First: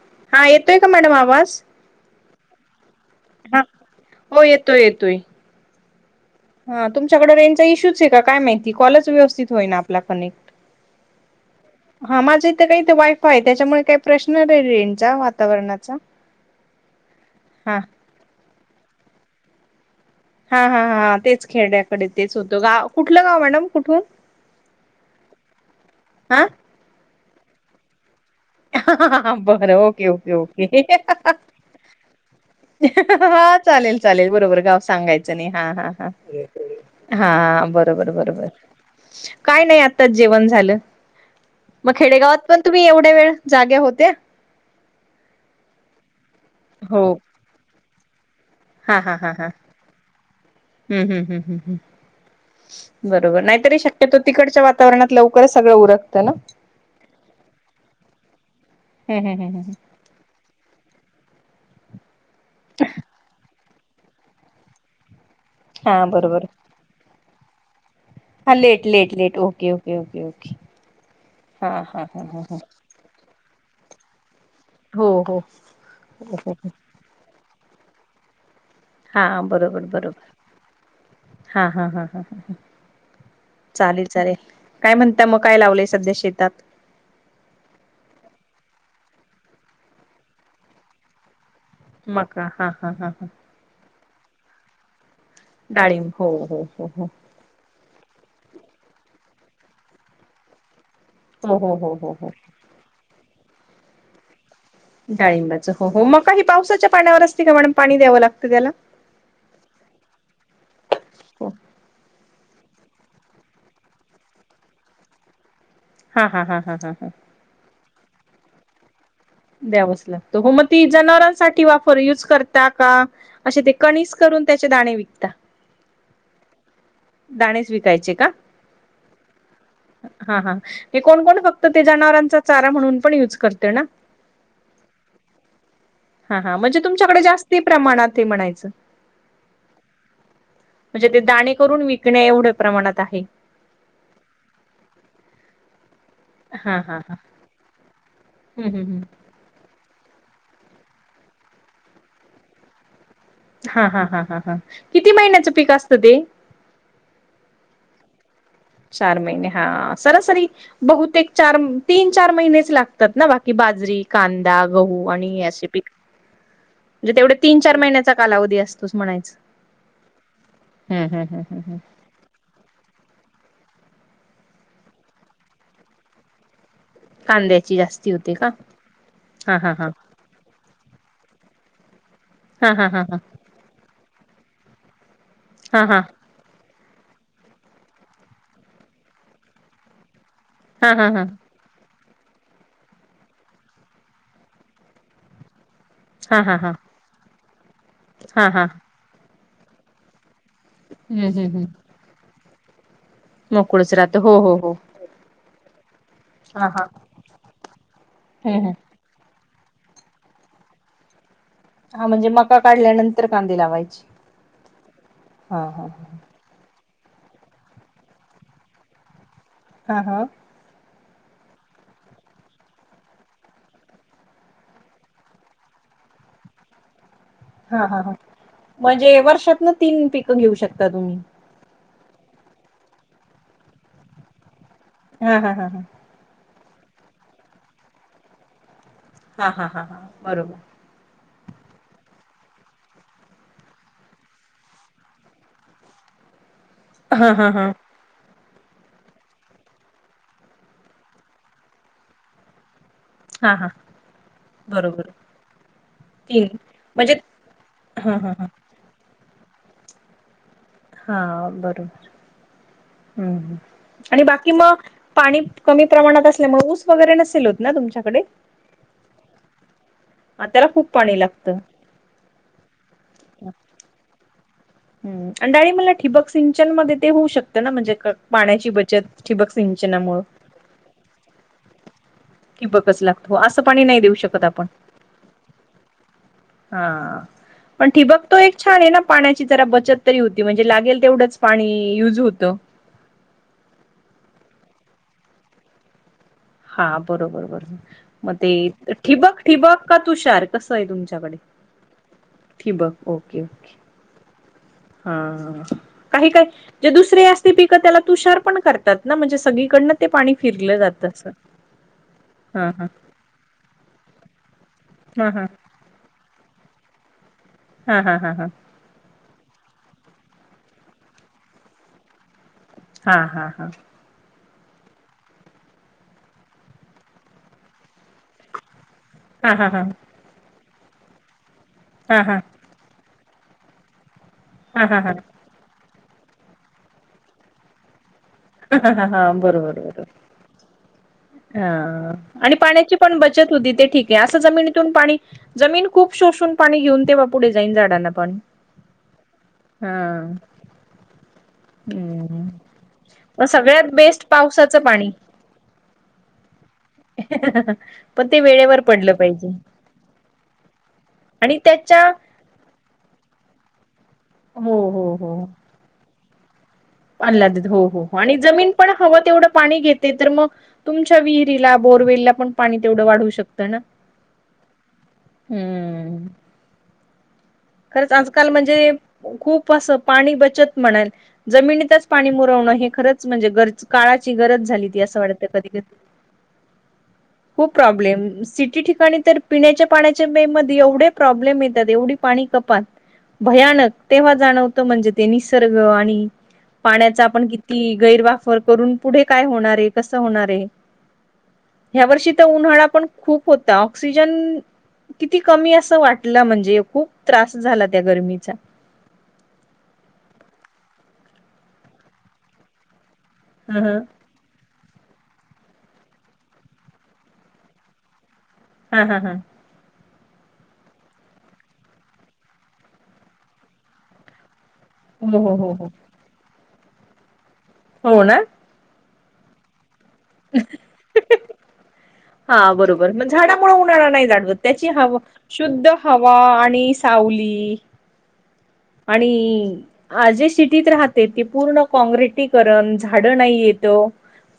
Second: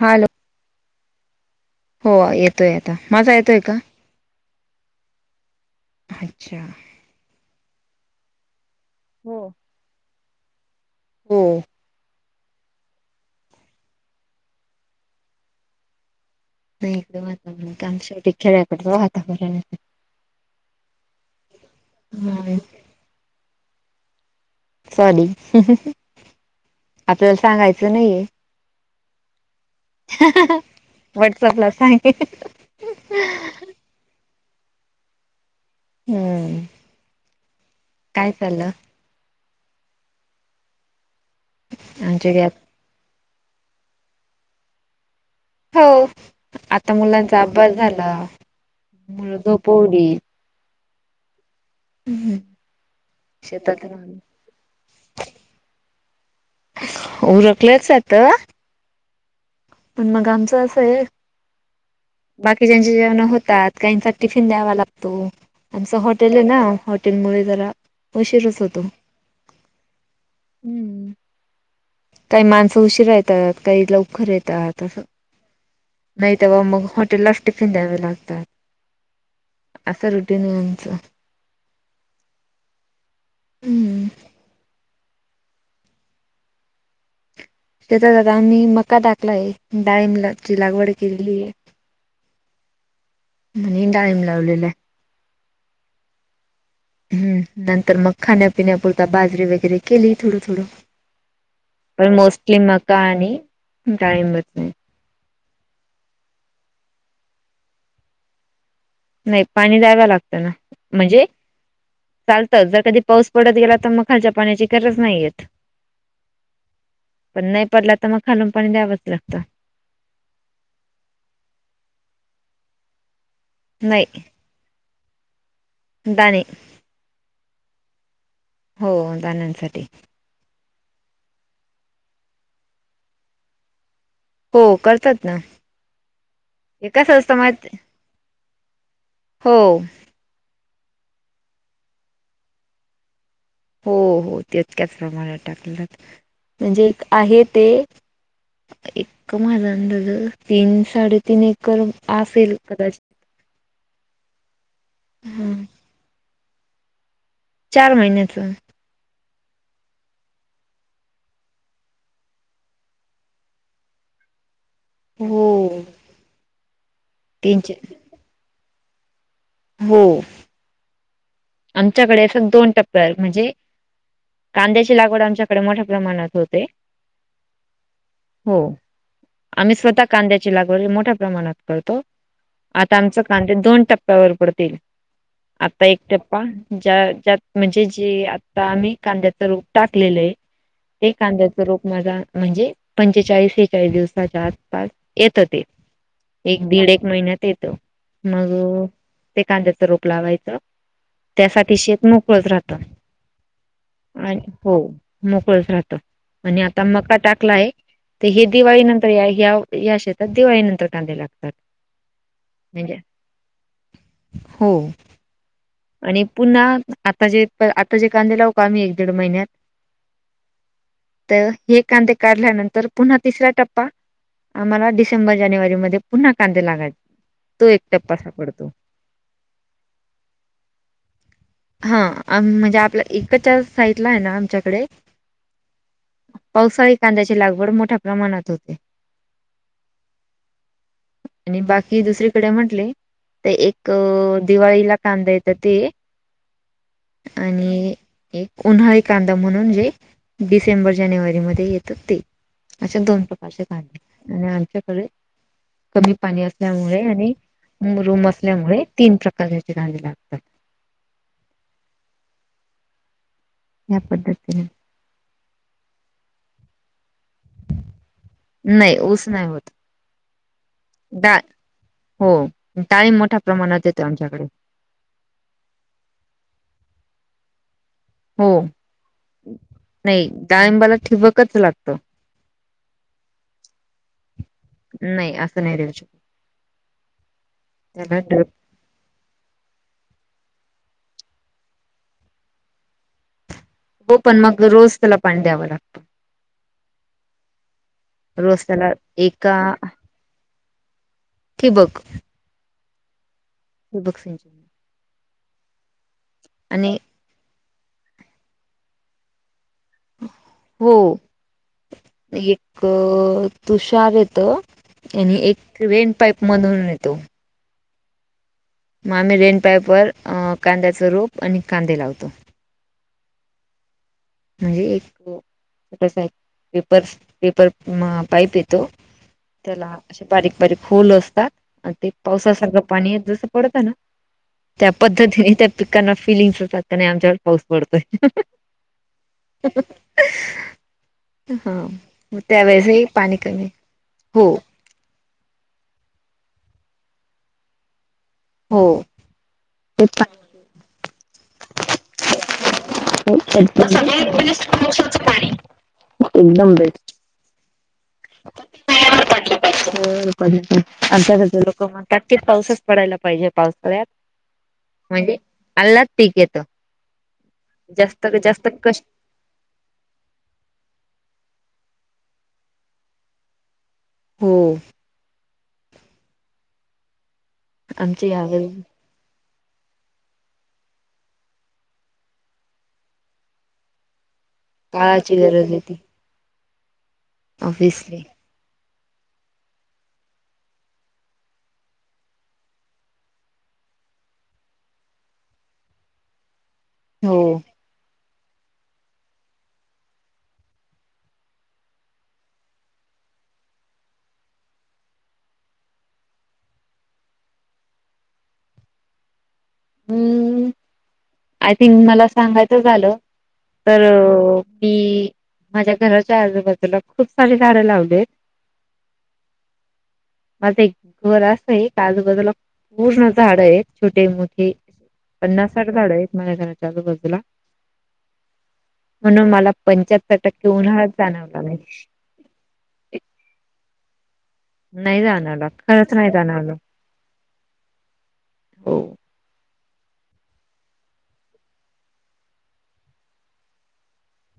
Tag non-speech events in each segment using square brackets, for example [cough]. Hello हा येतोय का मॅडम आवाज? हो येतोय आता माझा येतोय का? हो येतोय येतोय. अच्छा हा तुमच्याकडे रेंजचा इशू चं आहे का काय माहिती कॉलच हो व्यवस्थित होय ना आपला कनेक्ट. हो हा माझं इथं काय इथे वाय फाय आहे त्याच्यामुळे काही प्रश्न रेंजचा वातावरणाचा. नाही इकडं वातावरण हा हाय आमच्याइकडं खेड्याकडचं वातावरण आहे. हा हा हा तेच खेड्याकडे तेच होतं गा कुठलं गाव मॅडम कुठून? सॉरी हा आपल्याला सांगायचं नाहीेये बरं ओके ओके ओके [unintelligible] ह [unintelligible] हा चालेल चालेल बरोबर गाव सांगायचं नाही हा हा हम्म हा बरोबर काय बरोबर चाललं काय नाही आताच जेवण झालं मग आमच्या खेडेगावात घरात पण तुम्ही एवढ्या वेळ जाग्या होत्या? हो आता हो मुलांचा अभ्यास झाला. हा हा हा हा पोडी हम्म हम्म हम्म हम्म हम्म बरोबर नाहीतरी शक्यतो तिकडच्या वातावरणात लवकरच सगळं उरकतं ना उरकलंच आत हम हम हम हम हम पण मग आमचं असं आहे बाकीच्यांची जेवणं होतात त्यांचा टिफिन द्यावा लागतो आमचं हा हॉटेल आहे बरोबर ना हॉटेल मुळे जरा हां उशीरच होतो late late late okay okay okay okay हम्म हां हां काही माणसं उशीरा येतात काही लवकर येतात. तस हो हो नाही हो हो तेव्हा हो. मग हॉटेल लाच टिफिन द्यावे लागतात. हा बरोबर असं बरोबर रुटीन आहे आमचं. हा हा हा हा हम्म चालेल चालेल काय म्हणता मग काय लावलंय सध्या शेतात त्याच्यात आता आम्ही मक्का टाकलाय डांळीबाची लागवड केलेली आहे मक्का हा हा हा हा डाळिंब लावलले आहे डाळिंब हो हो हो हो आहे हम्म नंतर मग खाण्यापिण्यापुरता बाजरी वगैरे केली थोडं थोडं हो हो हो हो पण हो मोस्टली मक्का आणि डाळिंब डाळिंबाचा हो हो मक्क ही पावसाच्या पाण्यावर असते का मॅडम पाणी द्यावं लागतं त्याला नाही पाणी द्याव लागत ना म्हणजे हो चाल जर कधी पाऊस पडत गेला तर मग खालच्या पाण्याची गरज नाहीयेत हा हा हा हा हा हा पण नाही पडला तर मग खालून पाणी द्यावंच लागतं द्यावच लागत हो मग ती जनावरांसाठी वापर यूज करता का असे ते कणी नाही करून त्याचे दाणे विकतात दाणे दाणेच विकायचे का हो दाण्यासाठी हा हा हे कोण कोण फक्त ते जनावरांचा चारा म्हणून पण युज करते ना हो करतात ना हा हा म्हणजे एकाच तुमच्याकडे असतं जास्ती माहित प्रमाणात हे म्हणायचं हो म्हणजे ते दाणे करून विकणे एवढ्या प्रमाणात आहे हो हो ते तितक्याच प्रमाणात टाकन लागते हा म्हणजे हा एक हा आहे ते हम्म हम्म एक माझा अंदाज तीन साडेतीन एकर असेल कदाचित हा हा हा हा हा किती हा महिन्याचं पीक असतं ते चार महिन्याच चार महिने हा सरासरी बहुतेक चार तीन चार महिनेच लागतात ना बाकी बाजरी कांदा गहू आणि असे हो पिक म्हणजे तेवढे तीन चार महिन्यात चा कालावधी असतोच म्हणायच हो हम हम हम आमच्याकडे फक्त दोन टप्प्या म्हणजे कांद्याची लागवड आमच्याकडे मोठ्या प्रमाणात होते कांद्याची जास्ती होते का हो हा हा आम्ही हा स्वतः कांद्याची लागवड मोठ्या प्रमाणात करतो हा हा आता हा हा आमचे कांदे दोन टप्प्यावर पडतो हा आता हा एकट ज्या ज्यात म्हणजे जे आता आम्ही कांद्याच रोप टाकलेलं आहे हा हा हा ते हा कांदा रोप माझा म्हणजे पंचेचाळीस सेहेेचाळीस दिवसाच्या आसपास येतात हा एक हा दीड एक महिन्यात येत हा मग हा ते कांद्याच रोप लावायचं हम्म हम्म हम्म त्यासाठी शेत मोकळच राहतं आणि हो मोकळच राहतो आणि हा हा आता मका टाकला आहे. तर हे हम्म दिवाळी हम्म नंतर या शेतात दिवाळी नंतर कांद्यालागत. हा म्हणजे मका काढल्यानंतर कांदे लावायची हो हा हा. आणि पुन्हा आता जे आता जे कांदे लावु का आम्ही एक दीड महिन्यात. हा हा.. तर हे कांदे काढल्यानंतर पुन्हा तिसरा टप्पा. आम्हाला डिसेंबर जानेवारीमध्ये पुन्हा कांदे लावायचे. हा हा हा म्हणजे वर्षातना तीन पिकं घेऊ शकता तुम्ही. हा म्हणजे आपल्या एकडच्या साइईडला आहे ना आमच्याकडे. हम हम हम ह. पावसाळी कांद्याची लागवड मोठ्या प्रमाणात होते. हा हा हां हां बरोबर. आणि बाकी दुसरीकडे म्हटले ते एक दिवाळीला कांदा येत. तर ते हा हा हा आणि एक. उन्हाळी कांदा म्हणून जे डिसेंबर जानेवारी म येतात ते अा दोन. हा हा आणि आमच्याकडे. बरोबर कमी पाणी तीन असल्यामुळे म्हणजे आणि हा रूम हा हा असल्यामुळे तीन प्रकार याचे झाले लागतात. हा बरोबर हम् या आणि बाकी पद्धतीने मग. पाणी कमी प्रमाणात असल्यामुळे ऊस वगैरे नसेल होत ना तुमच्याकडे. नाही ऊस नाही होत. त्याला खूप पाणी डाळ लागतं. हो टाळीम मोठ्या प्रमाणात येते आमच्याकडे. ह अंडाळी मला ठिबक सिंचन मध्ये ते होऊ शकतं ना म्हणजे. हो पाण्याची बचत ठिबक सिंचनामुं नाही डाळिंबाला ठिबकच लागतं कि बघच लागतो असं पाणी नाही देऊ शकत आपण. नाही असशं नाही देऊ शकत. हा पण ठिबकतो त्याला एक छान आहे ना पाण्याची जरा बचत तरी होती म्हणजे लागेल तेवढंच पाणी युज होतं. हो पण मग रोज त्याला पाणी द्यावं लागतं. हां बरोबर बरंर. मग ते रोज त्याला ठिबक एका ठिबक का तुषार कसं आहे तुमच्याकडे? ठिबक ठीबक ओके ओके ठिबक सिंचन. हा काही काही जे आणि दुसरे अस. ते पिकं त्याला तुषार पण करतात ना म्हणजे सगळीकडनं ते पाणी फिरलं हो जात अस. एक तुषार येत आणि हा एक वेनपाईप मधून येतो. हा हा हा हां मग आम्ही रेनपाईप वर कांद्याच रूप आणि कांदे लावतो. हा हा हा. म्हणजे एक पेपर पेपर पाईप येतो. हा हा हा हा त्याला असे बारीक बारीक होल असतात आणि ते हा हा हा पावसासारखं पाणी जसं पडतं ना त्या हा पद्धतीने त्या पिकांना फिलिंग्स होतात आमच्यावर पाऊस पडतोय. हा बरोबर बरोबर. हा मग आणि पाण्याची त्यावेेळेसही पण पाणी बचत कमी होती ते ठीक आहे असं हो जमीन पाणी जमीन खूप शोषून पाणी घेऊन ते बाप पुढे जाईन झाडांना पण हो तेच हम्म मग सगळ्यात बेस्ट पावसाचं पाणी [unintelligible] एकदम बेस् [unintelligible] पण ते वेळेवर पडलं पाहिजे आणि त्याच्या त पाऊसच पडायला पाहिजे पावसाळ्यात हो हो म्हणजे अललाद पीक येत अल्हद हो हो हो आणि जास्त जमीन पण कष्ट हवं तेवढं पाणी घेत ते तर मग तुमच्या विहिरीला बोरवेलला पण पाणी तेवढं वाढू शकतं ना हो हम्म खरंच आमची आजकाल यावेळी म्हणजे खूप असं पाणी बचत म्हणाल जमिनीतच पाणी मुरवणं हे खरंच म्हणजेर काळाची गरज ा काळाची गरज होती ऑब्विसली पिण्याच्या पाण्याच्या मध्ये एवढे प्रॉब्लेम येतात एवढी पाणी कपात भयानक तेव्हा जाणवतं म्हणजे ते निसर्ग आणि पाण्याचा आपण हो किती गैरवापर करून पुढे काय होणार आहे कसं होणार आहे ह्या वर्षी तर उन्हाळा पण खूप होता ऑक्सिजन किती कमी असं वाटलं म्हणजे खूप त्रास झाला त्या गरमीचा हम्म आय थिंक मला सांगायचं झालं ह ह तर मी माझ्या घराच्या आजूबाजूला खूप सारे झाडं लावलेत हा हा हा माझं एक घर असंय आजूबाजूला पूर्ण झाड आहेत छोटे मोठे हो हो पन्नासा हो हो साठ झाड आहेत माझ्या घराच्या आलूबाजूला हो ना म्हणून मला पंच्याहत्तर टक्के उन्हा जाणवला नाही हा बरोबर म झाडामुळे उन्हाळा नाही जाणवत त्याची हवा नाही जाणवला शुद्ध खरंच नाही हवा जाणवलं आणि सावली हो आणि आ जे सिटीत राहते ते पूर्ण काँग्रेसिकरण झाडं नाही येत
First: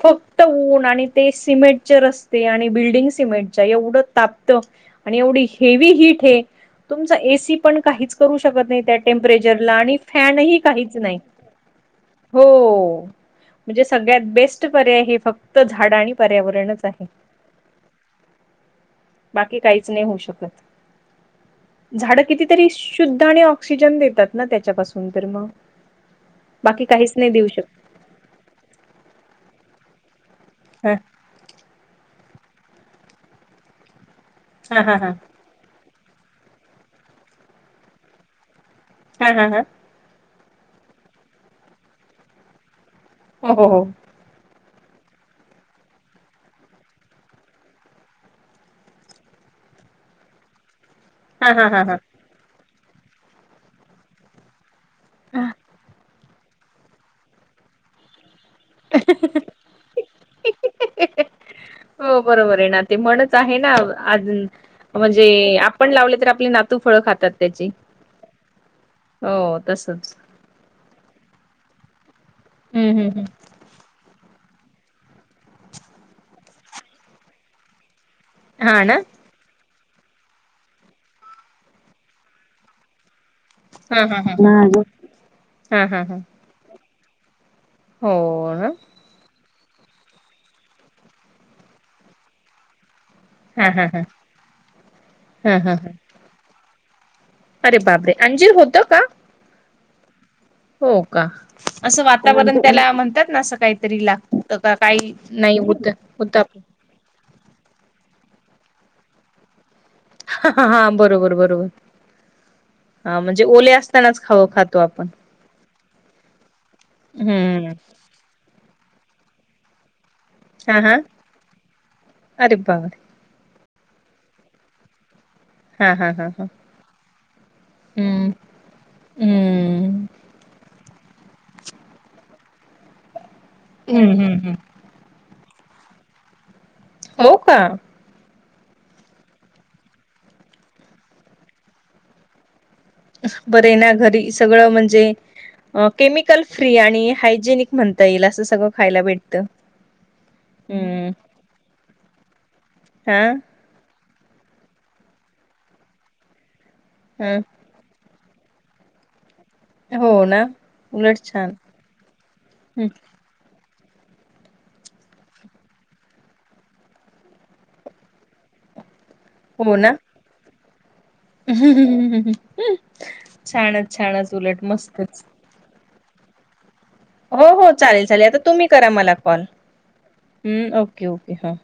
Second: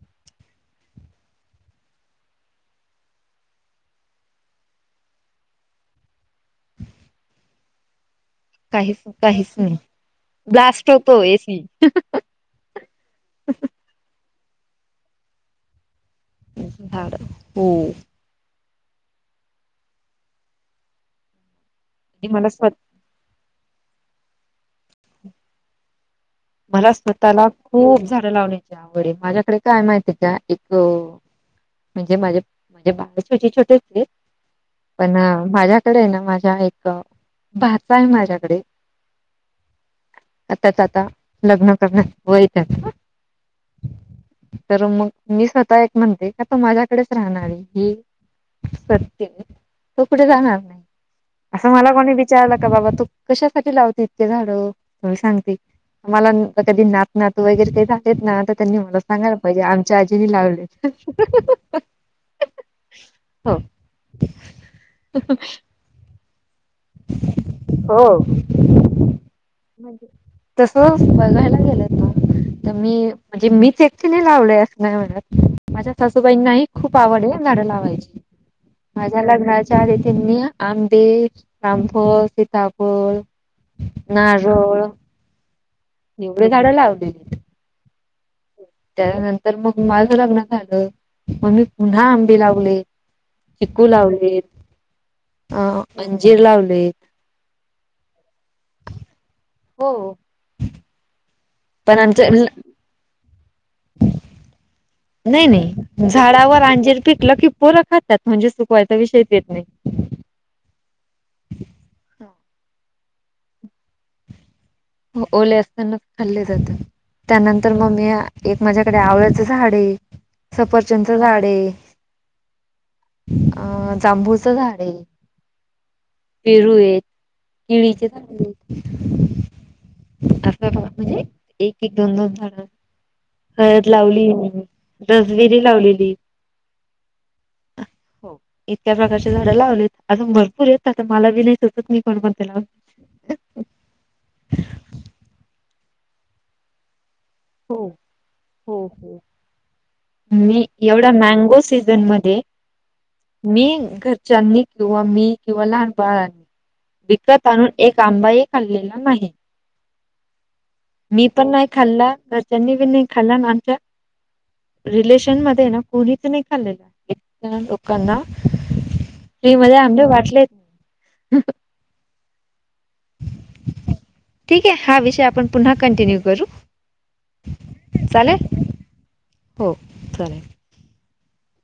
फक्त ऊन आणि ते सिमेंटचे रस्ते आणि बिल्डिंग सिमेंटच्या एवढं तापतं आणि एवढी हेवी हीट ए तुमचा एसी पण काहीच करू शकत नाही त्या काहीच काहीच [unintelligible] नाही आणि फॅनही ब्लास्ट काहीच नाही होतो एसी हो म्हणजे सगळ्यात बेस्ट पर्याय हे फक्त झाड आणि पर्यावरणच आहे झाड हो बाकी काहीच नाही होऊ शकत झाड आणि मला कितीतरी स्व शुद्ध आणि ऑक्सिजन देतात ना त्याच्यापासून तर मग बाकी मला काहीच नाही देऊ स्वतःला शकत खूप झाडं लावण्याची आवड आहे माझ्याकडे काय माहितीय का एक हा म्हणजे माझे म्हणजे [unintelligible] छोटे छोटे हा [unintelligible] हा पण माझ्याकडे आहे ना माझा एक भाचा आहे माझ्याकडे हा हा हा आताच आता लग्न करण्यात वये तेच हो हो हो तर मग मी स्वतः एक म्हणते का तो माझ्याकडेच राहणार की सत्य तो कुठे जाणार नाही हा हा असं हा मला हा. कोणी विचारलं का बाबा तू कशासाठी लावते इतके झाड तर मी सांगते मला नं कधी नात नातू वगैरे काही झालं येत ना त त्यांनी [inaudible] सांगायला पाहिजे आमच्या आजीनी लावले. हो बरोबर आहे ना ते म्हणच हो आहे ना अधी म्हणजे आप पण लावले तर आपली नातू फळ खातात त्याची हो हो तसच. तस बघायला गेलं ना तर हम्म मी हम्म हम्म म्हणजे मीच एक तिने लावले अस नाही म्हणत माझ्या सासूबाईंनाही खूप आवडये झाड लावायची. हा ना माझ्या लग्नाच्या आधी त्यांनी आंबे रामफळ, सीताफळ हम्म हम्म हम्म नारळ [inaudible] हम्म हम्म हम्म. एवढे झाड लावलीत. हो. ना त्यानंतर मग माझ लग्न झालं मग मी पुन्हा आंबे लावले. हा चिकू हा हा हा लावलेत हा हा अ- अंजीर लावलेत. अरे बाप रे अंजिर होत का. हो. हो का पण असं आमचं वातावरण त्याला म्हणतात ना असं काहीतरी लागत का? काही नाही होत नाही होत हा झाडावर अंजीर पिकलं पोर खातात म्हणजे सुकवायचा विषयच येत नाही. हा हा हा बरोबर बरोबर हा म्हणजे ओले असतानाच खाव खात म ओले असताना खाल्ले जातात हम्म. त्यानंतर मग मी आ एक माझ्याकडे आवळ्याचं झाडये हा हा सफरचंदच झाडये. अरे बापरे अं जांभूचं झाड आहे हा हा हा हा पेरू ये केळीचे झाड हम्म लईत. हम्म. असं म्हणजे एक एक दोन दोन झाड. हळद हम्म हम्म लावलीये मी हम्म. रेसबेरी लावलेली. हो का. हो. इतक्या प्रकारची झाडं लावलीत अजून भरपूर आहेते आता मला बी नाही सुचत मी पण कोणते लावू. बर येना घरी सगळं म्हणजे केमिकल फ्री आणि हा जेनिक हो म्हणता येईल असं सगळं हो खायला हो. भेटतं. मी हम्म एवढा मँगो सीझन मध्ये हा मी घरच्यांनी किंवा मी किंवा लहान बाळ ह विकत आणून एक आंबाही खाल्लेला नाही. हो ना उलट मी पण छान नाही खाल्ला घरच्यानी बी हं, नाही खाल्ला आणि आमच्या रिलेशन मध्ये ना कोणीच नाही खाल्लेलं. लोकांना फ्री मध्ये हो ना आंबे वाटलेत. [unintelligible] छानच -छानच उलट ठीक आहे हा विषय मस्तच. आपण पुन्हा कंटिन्यू करू. हो हो चालेल चालेल आता तुम्ही करा मला कॉल. हो चालेल. हम्म ओके ओके हा.